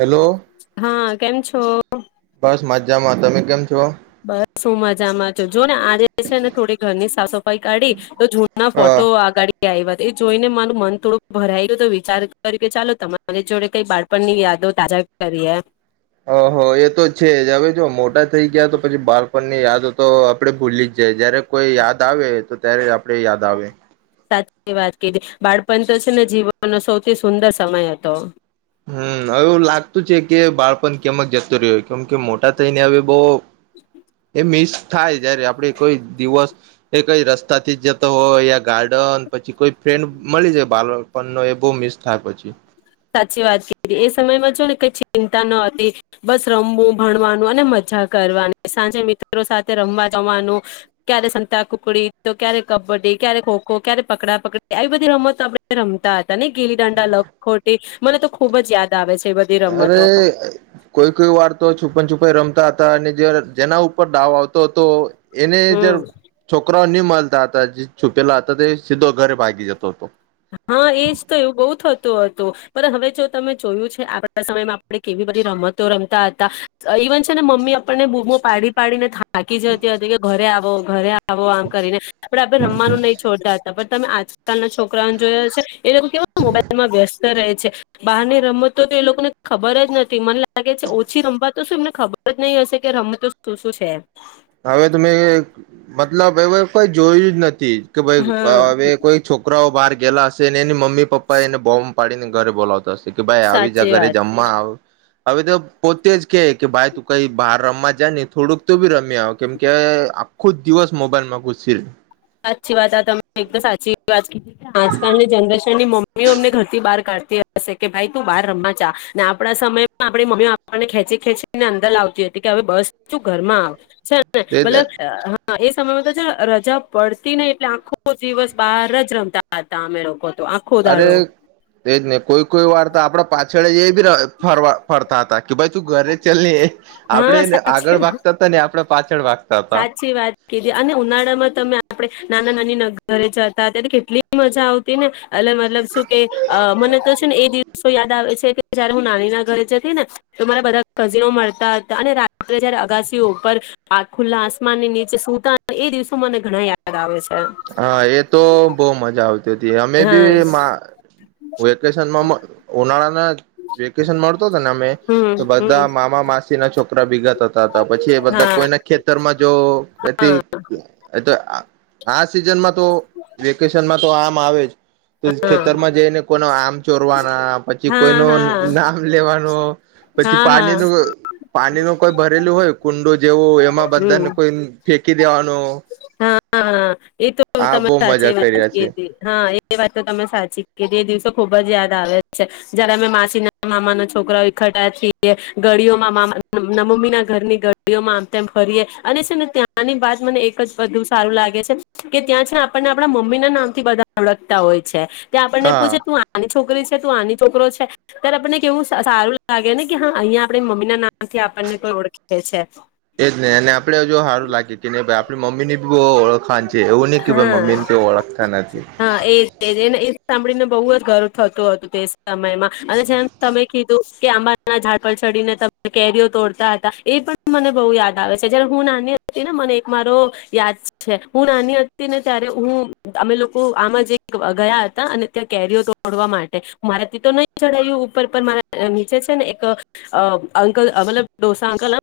Hello હા કેમ છો? જામા તમે કેમ છો બસ હું મજામાં છું જો ને આજે છે ને થોડી ઘરની સાફ સફાઈ કાઢી તો જૂના હા ફોટો આગાડી આઇવા એ વાત એ જોઈને મારું મન થોડું ભરાઈ તો વિચાર [unintelligible] ચાલો તમારી જોડે કઈ બાળપણની યાદો તાજા કરીએ એમ. અ હો એ તો છે જ હવે જો મોટા થઈ ગયા તો પછી બાળપણ ને યાદ તો આપડ ભૂલી જ જાય જયારે કોઈ યાદ આવે તો ત્યારે આપણે યાદ આવે. સાચી વાત કીધી બાળપણ તો છે ને જીવનનો સૌથી સુંદર સમય હતો. હમ્મ‌ હવે લાગતું છે કે બાળપણ કેમક જતું રહ્યો કેમ કે મોટા થઈને હવે બો મિસ થાય જયારે આપણે કોઈ દિવસ એ કઈ રસ્તા થી જ જતો હોય યા ગાર્ડન પછી કોઈ ફ્રેન્ડ મળી જાય બાલપણ નો એ બો મિસ થાય પછી. સાચી વાત કીધી એ સમયમાં જો ને કઈ ચિંતા ન હતી બસ રમવું ભણવાનું અને મજા કરવાની સાંજે મિત્રો સાથે રમવા જવાનું ક્યારે સંતા કુકડી, તો ક્યારે કબડ્ડી, ક્યારે ખોખો, ક્યારે પકડા પકડી આવી બધી રમતો આપણે રમતા હ તને ગીલી દંડા લગ તે મને તો ખુબ જ યાદ આવે છ અરે કોઈ કોઈ વાર તો છુપન છુપાઈ રમ તા હતા અને જ્યારે જેના ઉપર ડાવ આવતો તો એને હમ જ છોકરા ન્યુ મળલતા હતા જે છુપેલા હતા તે સીધો ઘરે ભાગી જતો હતો. હા એજ તો એવું બહુ થતું હતું પણ હવે જો તમે જોયું છે આપણા સમયમાં આપણે કેવી બધી રમતો રમતા હતા, ઇવન છે ને મમ્મી આપણને બૂમો પાડી પાડીને થા થાકી જતી હતી કે ઘરે આવ. ઓ ઘરે આવો આમ કરીને પણ આપડે રમવાનું નહી છોડતા હતા બટ તમે આજકાલના છો કરાંત જોયો છે. એ લોકો કેવા મોબાઈલમાં વ્યસ્ત રહે. છે બહાર ની રમતો તો એ લોકોને ખબર જ નથી મને લાગે છે ઓછી રમવા તો શું એમને ખબર જ નહી હશે કે રમતો શું શું છે. હવે તમે મતલબ એવે કોઈ જોયું જ નથ તે કે ભાઈ હા હવે કોઈ છોકરાઓ બાર ગેલા હશે ને અની મમ મમ્મી પપ્પા એને બોમ્બ પાડીને ઘરે બોલાવતા હશે કે ભાઈ આવી જ સાચી વાત ઘરે જમવા આવ હવે તો પોતે જ કે કે ભાઈ તું કઈ બહાર રમવા જ ને થોડુંક તો બી રમ્યા આવે કેમ કે આખો જ દિવસ મોબાઈલ માં ઘુસી ર સાચી વાત આ તમે એકદ સાચી વાત કીધ આજકાલની જનરેશન ની મમ્મીઓ અમને ઘરથી બહાર કાઢતી હશે કે ભાઈ તું બહાર રમવા ચા ને આપડા સમયમાં આપણી મમ્મી આપણને ખેંચી ખેંચીને અંદર લાવતી હતી કે હવે બસ તું ઘરમાં આવ. છે ને તે મતલબ હા એ સમયમાં તો જે રજા પડતી નઈ એટલે આખો દિવસ બહાર જ રમતા હતા અમે લોકો. તો આખો અરે દાડો તેજ નહી કોઈ કોઈ વારતા આપડ પાછ છેડે જે ફરવા ફર તા તા કે ભાઈ તું ઘરે ચલને એ હા આપડે સાચે આગળ વાગતા હતા ને આપડા પાછળ વાગતા તા સાચી વાત કીધી અને ઉનાળામાં તમે આપણે નાના નાની નગરે જતા ત્યારે કેટલી મજા આવતી ને. એલે મતલબ શું કે મને તો છે ને એ દિવ શું યાદ આવે છે કે જયારે હું નાની ના ઘરે જતી ને તો મારા બધા ખઝનો મળરતા હતા અને રાત્રે જયારે અગાસીઓ ઉપર આ ખુલ્લા આસમાન ની નીચે સુતા એ દિવસો મને ઘણા યાદ આવે છે હા એ તો બવ મજા આવતી હ અમે હા બી વેકેશનમાં ઉનાળા વેેકેશન મ ને અમે હમ તો બધા હમ મામા માસ તેના છો કરા ભીગા થતા હતા પછી એ બધા હા કોઈને ખેતરમાં જો હા આ સિઝનમાં વેકેન તો આમ આવે જ. તો ખેતરમાં જઈને કોઈનો આમ ચોરવાના હા પછી હા કોઈનો હા નામ લેવાનો, પછી હા હા પાણી ન પાણી ન કોઈ ભરેલું હોય કુંડો જેવું એમાં હમ બધાને કોઈ કી નો હા એ તો તમે સાચી વાત છે હા એ વાત તો તમે સાચી કે એ દિવસો ખુબ જ યાદ આવે છે, જયારે અમે માછીના મામા ન છોકરા ખટાીએ ગડીઓમાં મામા નમ્મી ના ઘરની ગળઓમાંમ તેમ ફરીએ, અને છે ને ત્યાંની બાત મને બધું સારું લાગે છે, કે ત્યાં છે આપણને આપણા મમ્મી ના નામ થી બધા ઓળખતા હોય છે. ત્યાં આપણને પૂછે હા તું આની છોકરી તું આની છોકરો છે, ત્યારે આપણને કેવું સારું લાગે ને કે અહીંયા આપણી મમ્મી ના નામથી આપણને કોઈ ઓળખે છે. એજ નહ અને આપડે જો સારું લાગે કે આપની મમ્મીની બ ઓળખવાનું છે એવું નહ કે ભાઈ હા મમ્મી ને કોઈ ઓળખતા નથી. હા એજ એજ એને એ સાંભળીને બહુ જ ગર્વ થતો હતું તે સમયમાં, અને જેમ તમે કીધું કે આંબાના ઝાડ પર ચડીને ત કેરીઓ તોડતા હતા, એ પણ મને બહુ યાદ આવે છે જયારે હું નાની હતી ને મને એક મારો યાદ હું નાની હતી ને ત્યારે હું અમે લોકો આમાં જે ગયા હતા અને ત્યાં કેરીઓ તોડવા માટે, મારાથી તો નહી જડાયું ઉપર પર મારા નીચે છે ને એક, અંકલ મતલબ ડોસા અંકલ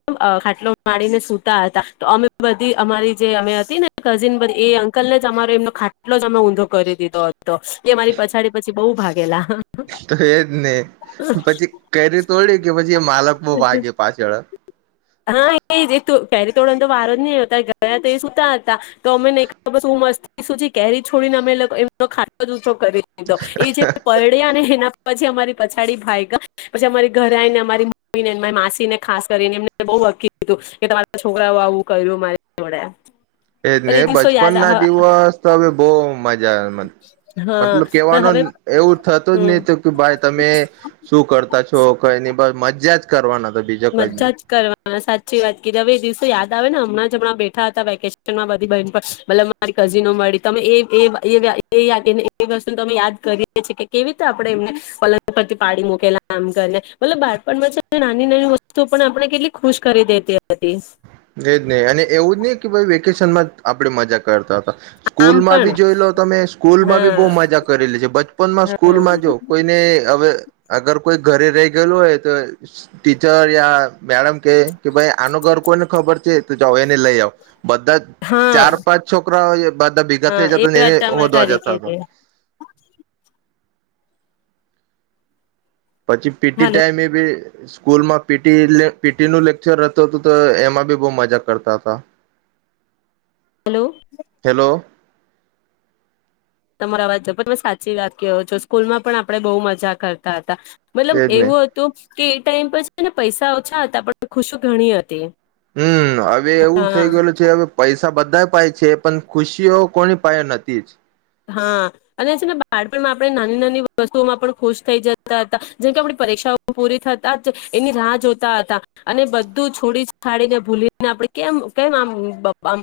ખાટલો મારીને સતા હતા, તો અમે બધી અમારી જે અમે ને કઝિન એ અંકલ ને જ અમારો એમનો ખાટલો જ અમે ઊંધો કરી દીધો હતો, એ મારી પછડી પછી બઉુ ભાગેલા. તો એજ નહી, પછી કેરી તોડી કે પછી એ માલક બહ ભાગે પાછળ. હા એ ફેરી તોડનો તો વારો જ નહીતા ગયા તો એ સુતા હતા. તો અમેને મસ કેરી છોડીને અમે ખાટો કરી દીધો, એ જે પડ્યા ને એના પછી અમારી પછાડી ભાઈ ગ પછી અમારી ઘરે આવીને અમારી મમ્મીનેરી માસીને ખાસ કરીને એમને બકીધું, કે તમારા છોકરાઓ આવું કર્યું માયા એજ ને બચપન ના દિવસ તો હવે બઉ મજા હા મતલબ પણ કેવાનું હવે એવું થતું જ હમ નહ કે ભાઈ તમે શું કર પાછો કઈની બ મજા જ કરવાના. તો બીજો કઈ નહી મજા જ કરવાના સાચી વાત ક હવે એ દિવસો યાદ આવે હમણાં જ હમણાં બેઠા હતા વેકેશનમાં બધી બરી કઝિનો મળી વસ્તુ અમે યાદ કરીએ છી કે કેવી રીતે આપથી પાડી મકેલામ બાપણ ના ના તો પણ આપણે કેટલી ખુશ કરી દેતી હતી. એજ નહ અને એવું જ નહિ કે ભાઈ વેકેશન માં આપડે મજા કરતા. આમ સ્કૂલમાં પણ ભી જોઈ લો તમે હા સ્કૂલમાં બી બહુ મજા કરેલી છે બચપનમાં હા સ્કૂલમાં જો કોઈને હવે અગર કોઈ ઘરે રહી ગયેલું હોય તો ટીચર યા મેડમ કે કે ભાઈ આનો ઘર કોઈને ખબર છે તો જાવ એને લઈ આવ. બધા હા ચાર પાંચ છો. [inaudible] બધા ભેગા હા થઈ જતા તો એ એને વાત તમે હોદવા ખરી જતા હતા કીધી પછી પીટી હલો ટાઈમે ભી સ્કૂલમાં પીટી લે પીટી નું લેક્ચર હતું. તો એમાં બી ખૂબ મજા કરતા હતા. હેલો. હેલો બરાબર. તમે સાચી વાત કહો છો સ્કૂલ માં પણ આપણે બહુ મજા કરતા કરતા. મતલબ એજ ને એવું હતું. કે એ ટાઈમ પર છે ને, પૈસા ઓછા હતા પણ ખુશી ઘણી હતી. હમ્મ હવે એવું હા થઈ ગયેલું છે હવે પૈસા બધા પાહે છે. પણ ખુશીઓ કોઈ પાહે નથીજ હા, અને છે ને, બાળપણમાં આપણે નાની-નાની વસ્તુઓમાં પણ ખુશ થઈ જતા હતા. જેમ કે આપણી પરીક્ષાઓ પૂરી થતા જ એની રાહ જોતા હતા. અને બધું છોડી-છાડીને, ભૂલીને, આપણે કેમ કેમ આમ આમ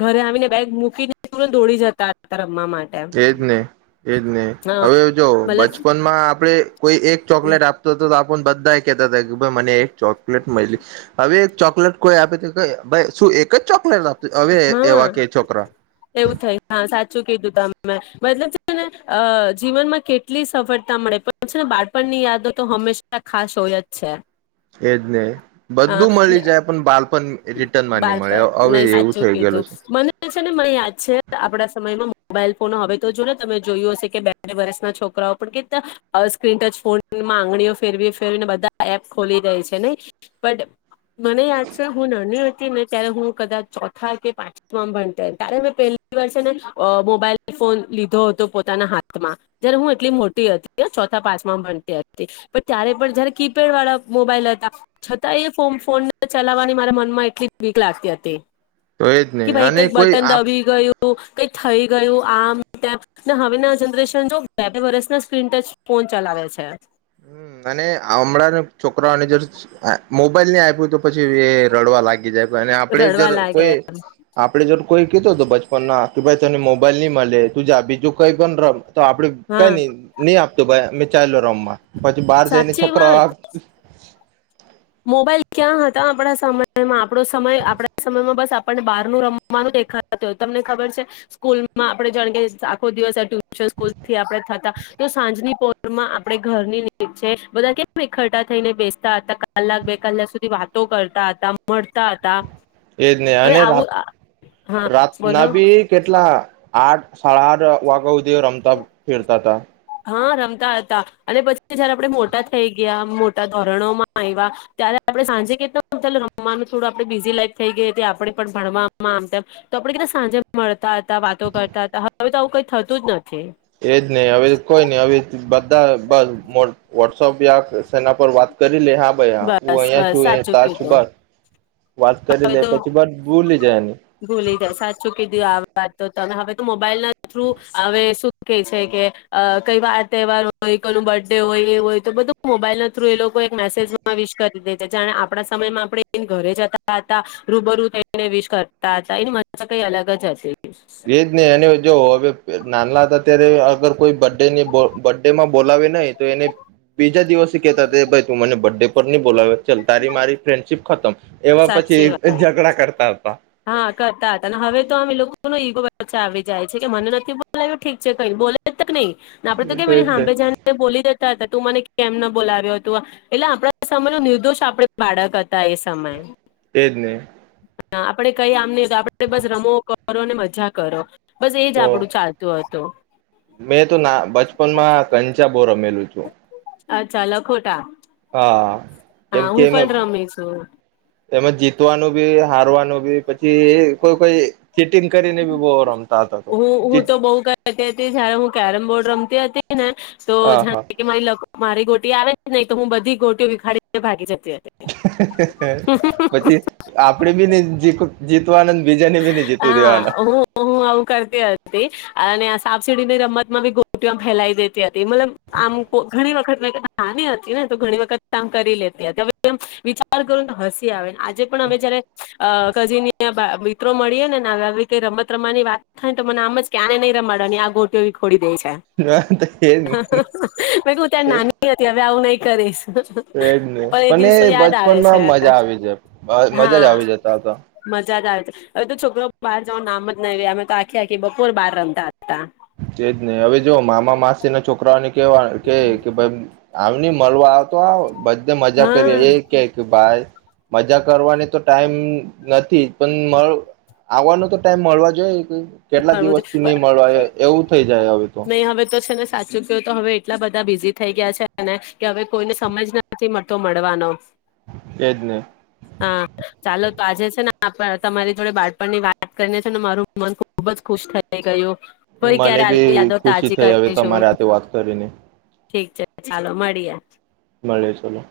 ઘરે આવીને બેગ મૂકીને તુરંત દોડી જતા. રમવા માટે એજ ને એજ ને હા હવે જો, મતલબ બચપનમાં આપણે કોઈ એક ચોકલેટ આપતો તો આપ બધા કહેતા હતા મને એક ચોકલેટ મળી. હવે એક ચોકલેટ કોઈ આપી દે, ભાઈ, શું એક જ ચોકલેટ આપે? હા, એવું થઈ હા, સાચું કીધું તમે. મતલબ છે ને જીવનમાં કેટલી સફળતા મળે પણ છે ને બાળપણની યાદો તો હંમેશા ખાસ હોય જ છે. એ જ ને, અ બધું મળી જાય પણ બાળપણ રિટર્નમાં નહીં મળે હવે એવું થઈ એ ગયેલું તો છે મને છે ને મને યાદ છે આપણા સમયમાં મોબાઈલ ફોન હવે તો જુઓ ને તમે જોયું હશે કે બે બે વર્ષના છોકરાઓ પણ કે, સ્ક્રીન ટચ ફોનમાં આંગળીઓ ફેરવી ફેરવીને બધા એપ ખોલી રહી છે નહીં, બટ મને યાદ છે, હું નાની હતી ને ત્યારે હું કદાચ હા પાંચમા ભણતી ત્યારે મેં પહેલી વાર ને મોબાઈલ ફોન લીધો હતો પોતાના હાથમાં, જયારે હું એટલી મોટી હતી ચોથા પાંચમા ભણતી હતી, પણ ત્યારે પણ જયારે કીપેડ વાળા મોબાઈલ હતા, છતાં એ ફોન ચલાવવાની મારા મનમાં એટલી વીક લાગતી હતી. તો એ જ ને અને કોઈ આપ કંઈ થઈ ગયું આમ તેમ, હવે ના જનરેશન જો, બે બે વર્ષના સ્ક્રીન ટચ ફોન ચલાવે છે. હમ અને હમણાં છોકરાઓને જો મોબાઈલ નહીં આપ્યું તો પછી એ રડવા લાગી જાય. અને આપડે રડવા જ લાગે કોઈ આપડે કોઈ કહેતો હતો બાળપણમાં કે ભાઈ તને મોબાઈલ નહીં મળે તું જા બીજું કંઈ પણ રમ. તો આપડે હા કંઈ નહીં નહીં આપ તો ભાઈ અમે ચાલો રમવા. પછી બહાર જઈને સાચી વાત છોકરા મોબાઈલ ક્યાં હતા આપણા સમયમાં? આપણું સમય આપણા સમયમાં બસ આપણને બહારનું રમવાનું દેખાતું, તમને ખબર છે, સ્કૂલમાં આપણે જાણે કે આખો દિવસ ટ્યુશનથી, સ્કૂલથી થતા, તો સાંજની પોરમાં આપણે ઘરની નીચે બધા કેમ એકઠા થઈને બેસતા હતા. કલાક બે કલાક સુધી વાતો કરતા હતા મળતા હતા. એ જ ને હવે અને આવું રાત હા રાતના બોલો બી કેટલા આઠ સાડા આઠ વાગા હુથ જે રમતા ફિરતા તા. હા, રમતા હતા અને પછી જયારે આપડે મોટા થઈ ગયા, મોટા ધોરણોમાં આવ્યા ત્યારે આપણે સાંજે કેટલા રમવાનું? થોડું આપડે બિઝી લાઈફ થઈ ગઈ હતી. આપડે પણ ભણવામાં આમ તેમ તો આપડે કે સાંજે મળ મળતા હતા વાતો કરતા હતા હવે તો આવુ કઈ થતું જ નથી. એજ. ને નહી હવે કોઈ નહી હવે બધ બસ પર મો વોટ્સઅપ યા સેના પર વાત કરી પૂછી લે હા ભાઈ હા હું બસ અહંયા બસ છું એ સાચું કયું [unintelligible] વાત તો કરી હવે લે તો પછી બટ ભૂલી જાય એને. તા ના હવે તું આમોબાઈલના થ્રુ હવે શું કે છે કે આ કઈ વાર તહેવાર હોય કોઈ નો બર્થ ડે હોય એ હોય તો બધું મોબાઈલ ના થ્રુ એ લોકો એક મેસેજમાં માં વિશ કરી દે છે જાણે આપણા સમયમાં આપણે એ ઘરે જતા હતા રૂબરૂ જઈને વિશ કરતા હતા. એની મજા કઈ અલગ જ હતી. એજ ને અને જો હવે નાલા હતા અત્યારે અગર કોઈ બર્થ ડે ની હોય બર્થ ડે માં બોલાવે નહીં તો એને બીજા દિવસે કેહેતા હતા ભાઈ તું મને બ ડે પર ની બોલાવે ચલ તારી મારી ફ્રેન્ડશીપ ખતમ. એવા પછી સાચી વાત ઝઘડા કરતા હતા હા કરતા હતા ને હવે તો અમે લોકો [unintelligible] ઈગો વચ્ચે આવી જાય છે. કે મને નથી બોલાવ્યું ઠીક છે. કઈ બોલે તક નહીં. આપડે તો કેમ એજ એની ને હામ્બે જઈને બોલી દે કહેતા હતા તું મને કેમ ના બોલાવ્યો તું આ એટલે આપણા સમય નિર્દોષ આપણે બાળક હતા એ સમયે. તને ના આપડે કઈ આમ નઈ તો આપડે બસ રમો કરો ને મજા કરો. બસ એજ તો આપડું ચાલતું હતું. તો મેં તો ના બચપનમાં આ કં ચ બો રમેલું છું. અચ્છા લખોટા. હા. કેમ હા કે હું એમાં પણ રમી છું એમાં જીતવાનું બી હારવાનું બી પછી કોઈ કોઈ ચીટિંગ કરીને બી બો રમ હું હું તો બઉ કરતી હતી જયારે હું કેરમ બોર્ડ રમ તે હતી. ને તો હા હા ઝાંખી કે મારી લખો મારી ગોટી આવે નહી તો હું બધી ગોટીઓ વિખાડીને ભાગી જ હા હા હા હા પછી આપડે બી ને જીત જીતવાનંદ હા હું હું આવું કરતી હતી, અને આ સાપ સીડી ની રમતમાં બી ગોટીઓ આમ ફેલાઈ દેતી હતી. તે મતલબ આમ કો ઘણી વખત મે નાાની હતી ને તો ઘણી વખત કામ કરી લેતી હતી હવે એમ, વિચાર કરું તો હસી આવે. આજે પણ અમે જયારે આ કજિની એ બા બી મળીએ નેવે આવી રીતે રમત રમવાની વાત થાય તો મને આમ જ કે આને નહીં રમાડવાની આ ગોટીઓ વીખોડી દઈ છેં. એજ હ મે કહ્યુ ત્યારે હું નાની હતી હવે આવું નહી કરીશ. પણ તો એજ ને એ પણએ દિવસો યાદ આવે બચપનમાં છે મજા આવી જ મજા જ હા આવી જતા હતા. [inaudible] હવે તો છોકરાઓ બહાર જવાનું નામ જ નય લે અમે તો આખી આખી બપોર બહાર રમતા હતા. તેજ ને હવે જો મામા માસી ના છોકરાઓની કે વા કે કેભાઈ આવની મળવા આવતો આવો બધે મજા કરીએ હા એક એક ભાઈ મજા કરવાની તો ટાઈમ નથી. પણ મળ આવવાનો તો ટાઈમ મળવા જોઈએ. કેટલા દિવસ થી નઈ મળવા આવ્યોએ. એવું થઈ જાય હવે તો નહી હવે તો છે ને સાચું કયોં તો હવે એટલા બધા બિઝી થઈ ગયા છેને કે, હવે કોઈને સમજ નથી મળતો મળવાનો. એજ ને હા ચાલો આજે છેને, આપ તમારી જોડે બાળપણ ની વાત કરીને છે ને, મારું મન ખુબ જ ખુશ થઈ ગયૂ. મને બી ખુશી થઈ હવે, કરીશું તમારી હાથે વાત કરીને. ઠીક છે! ચાલો મળીએ. મળીએ ચલો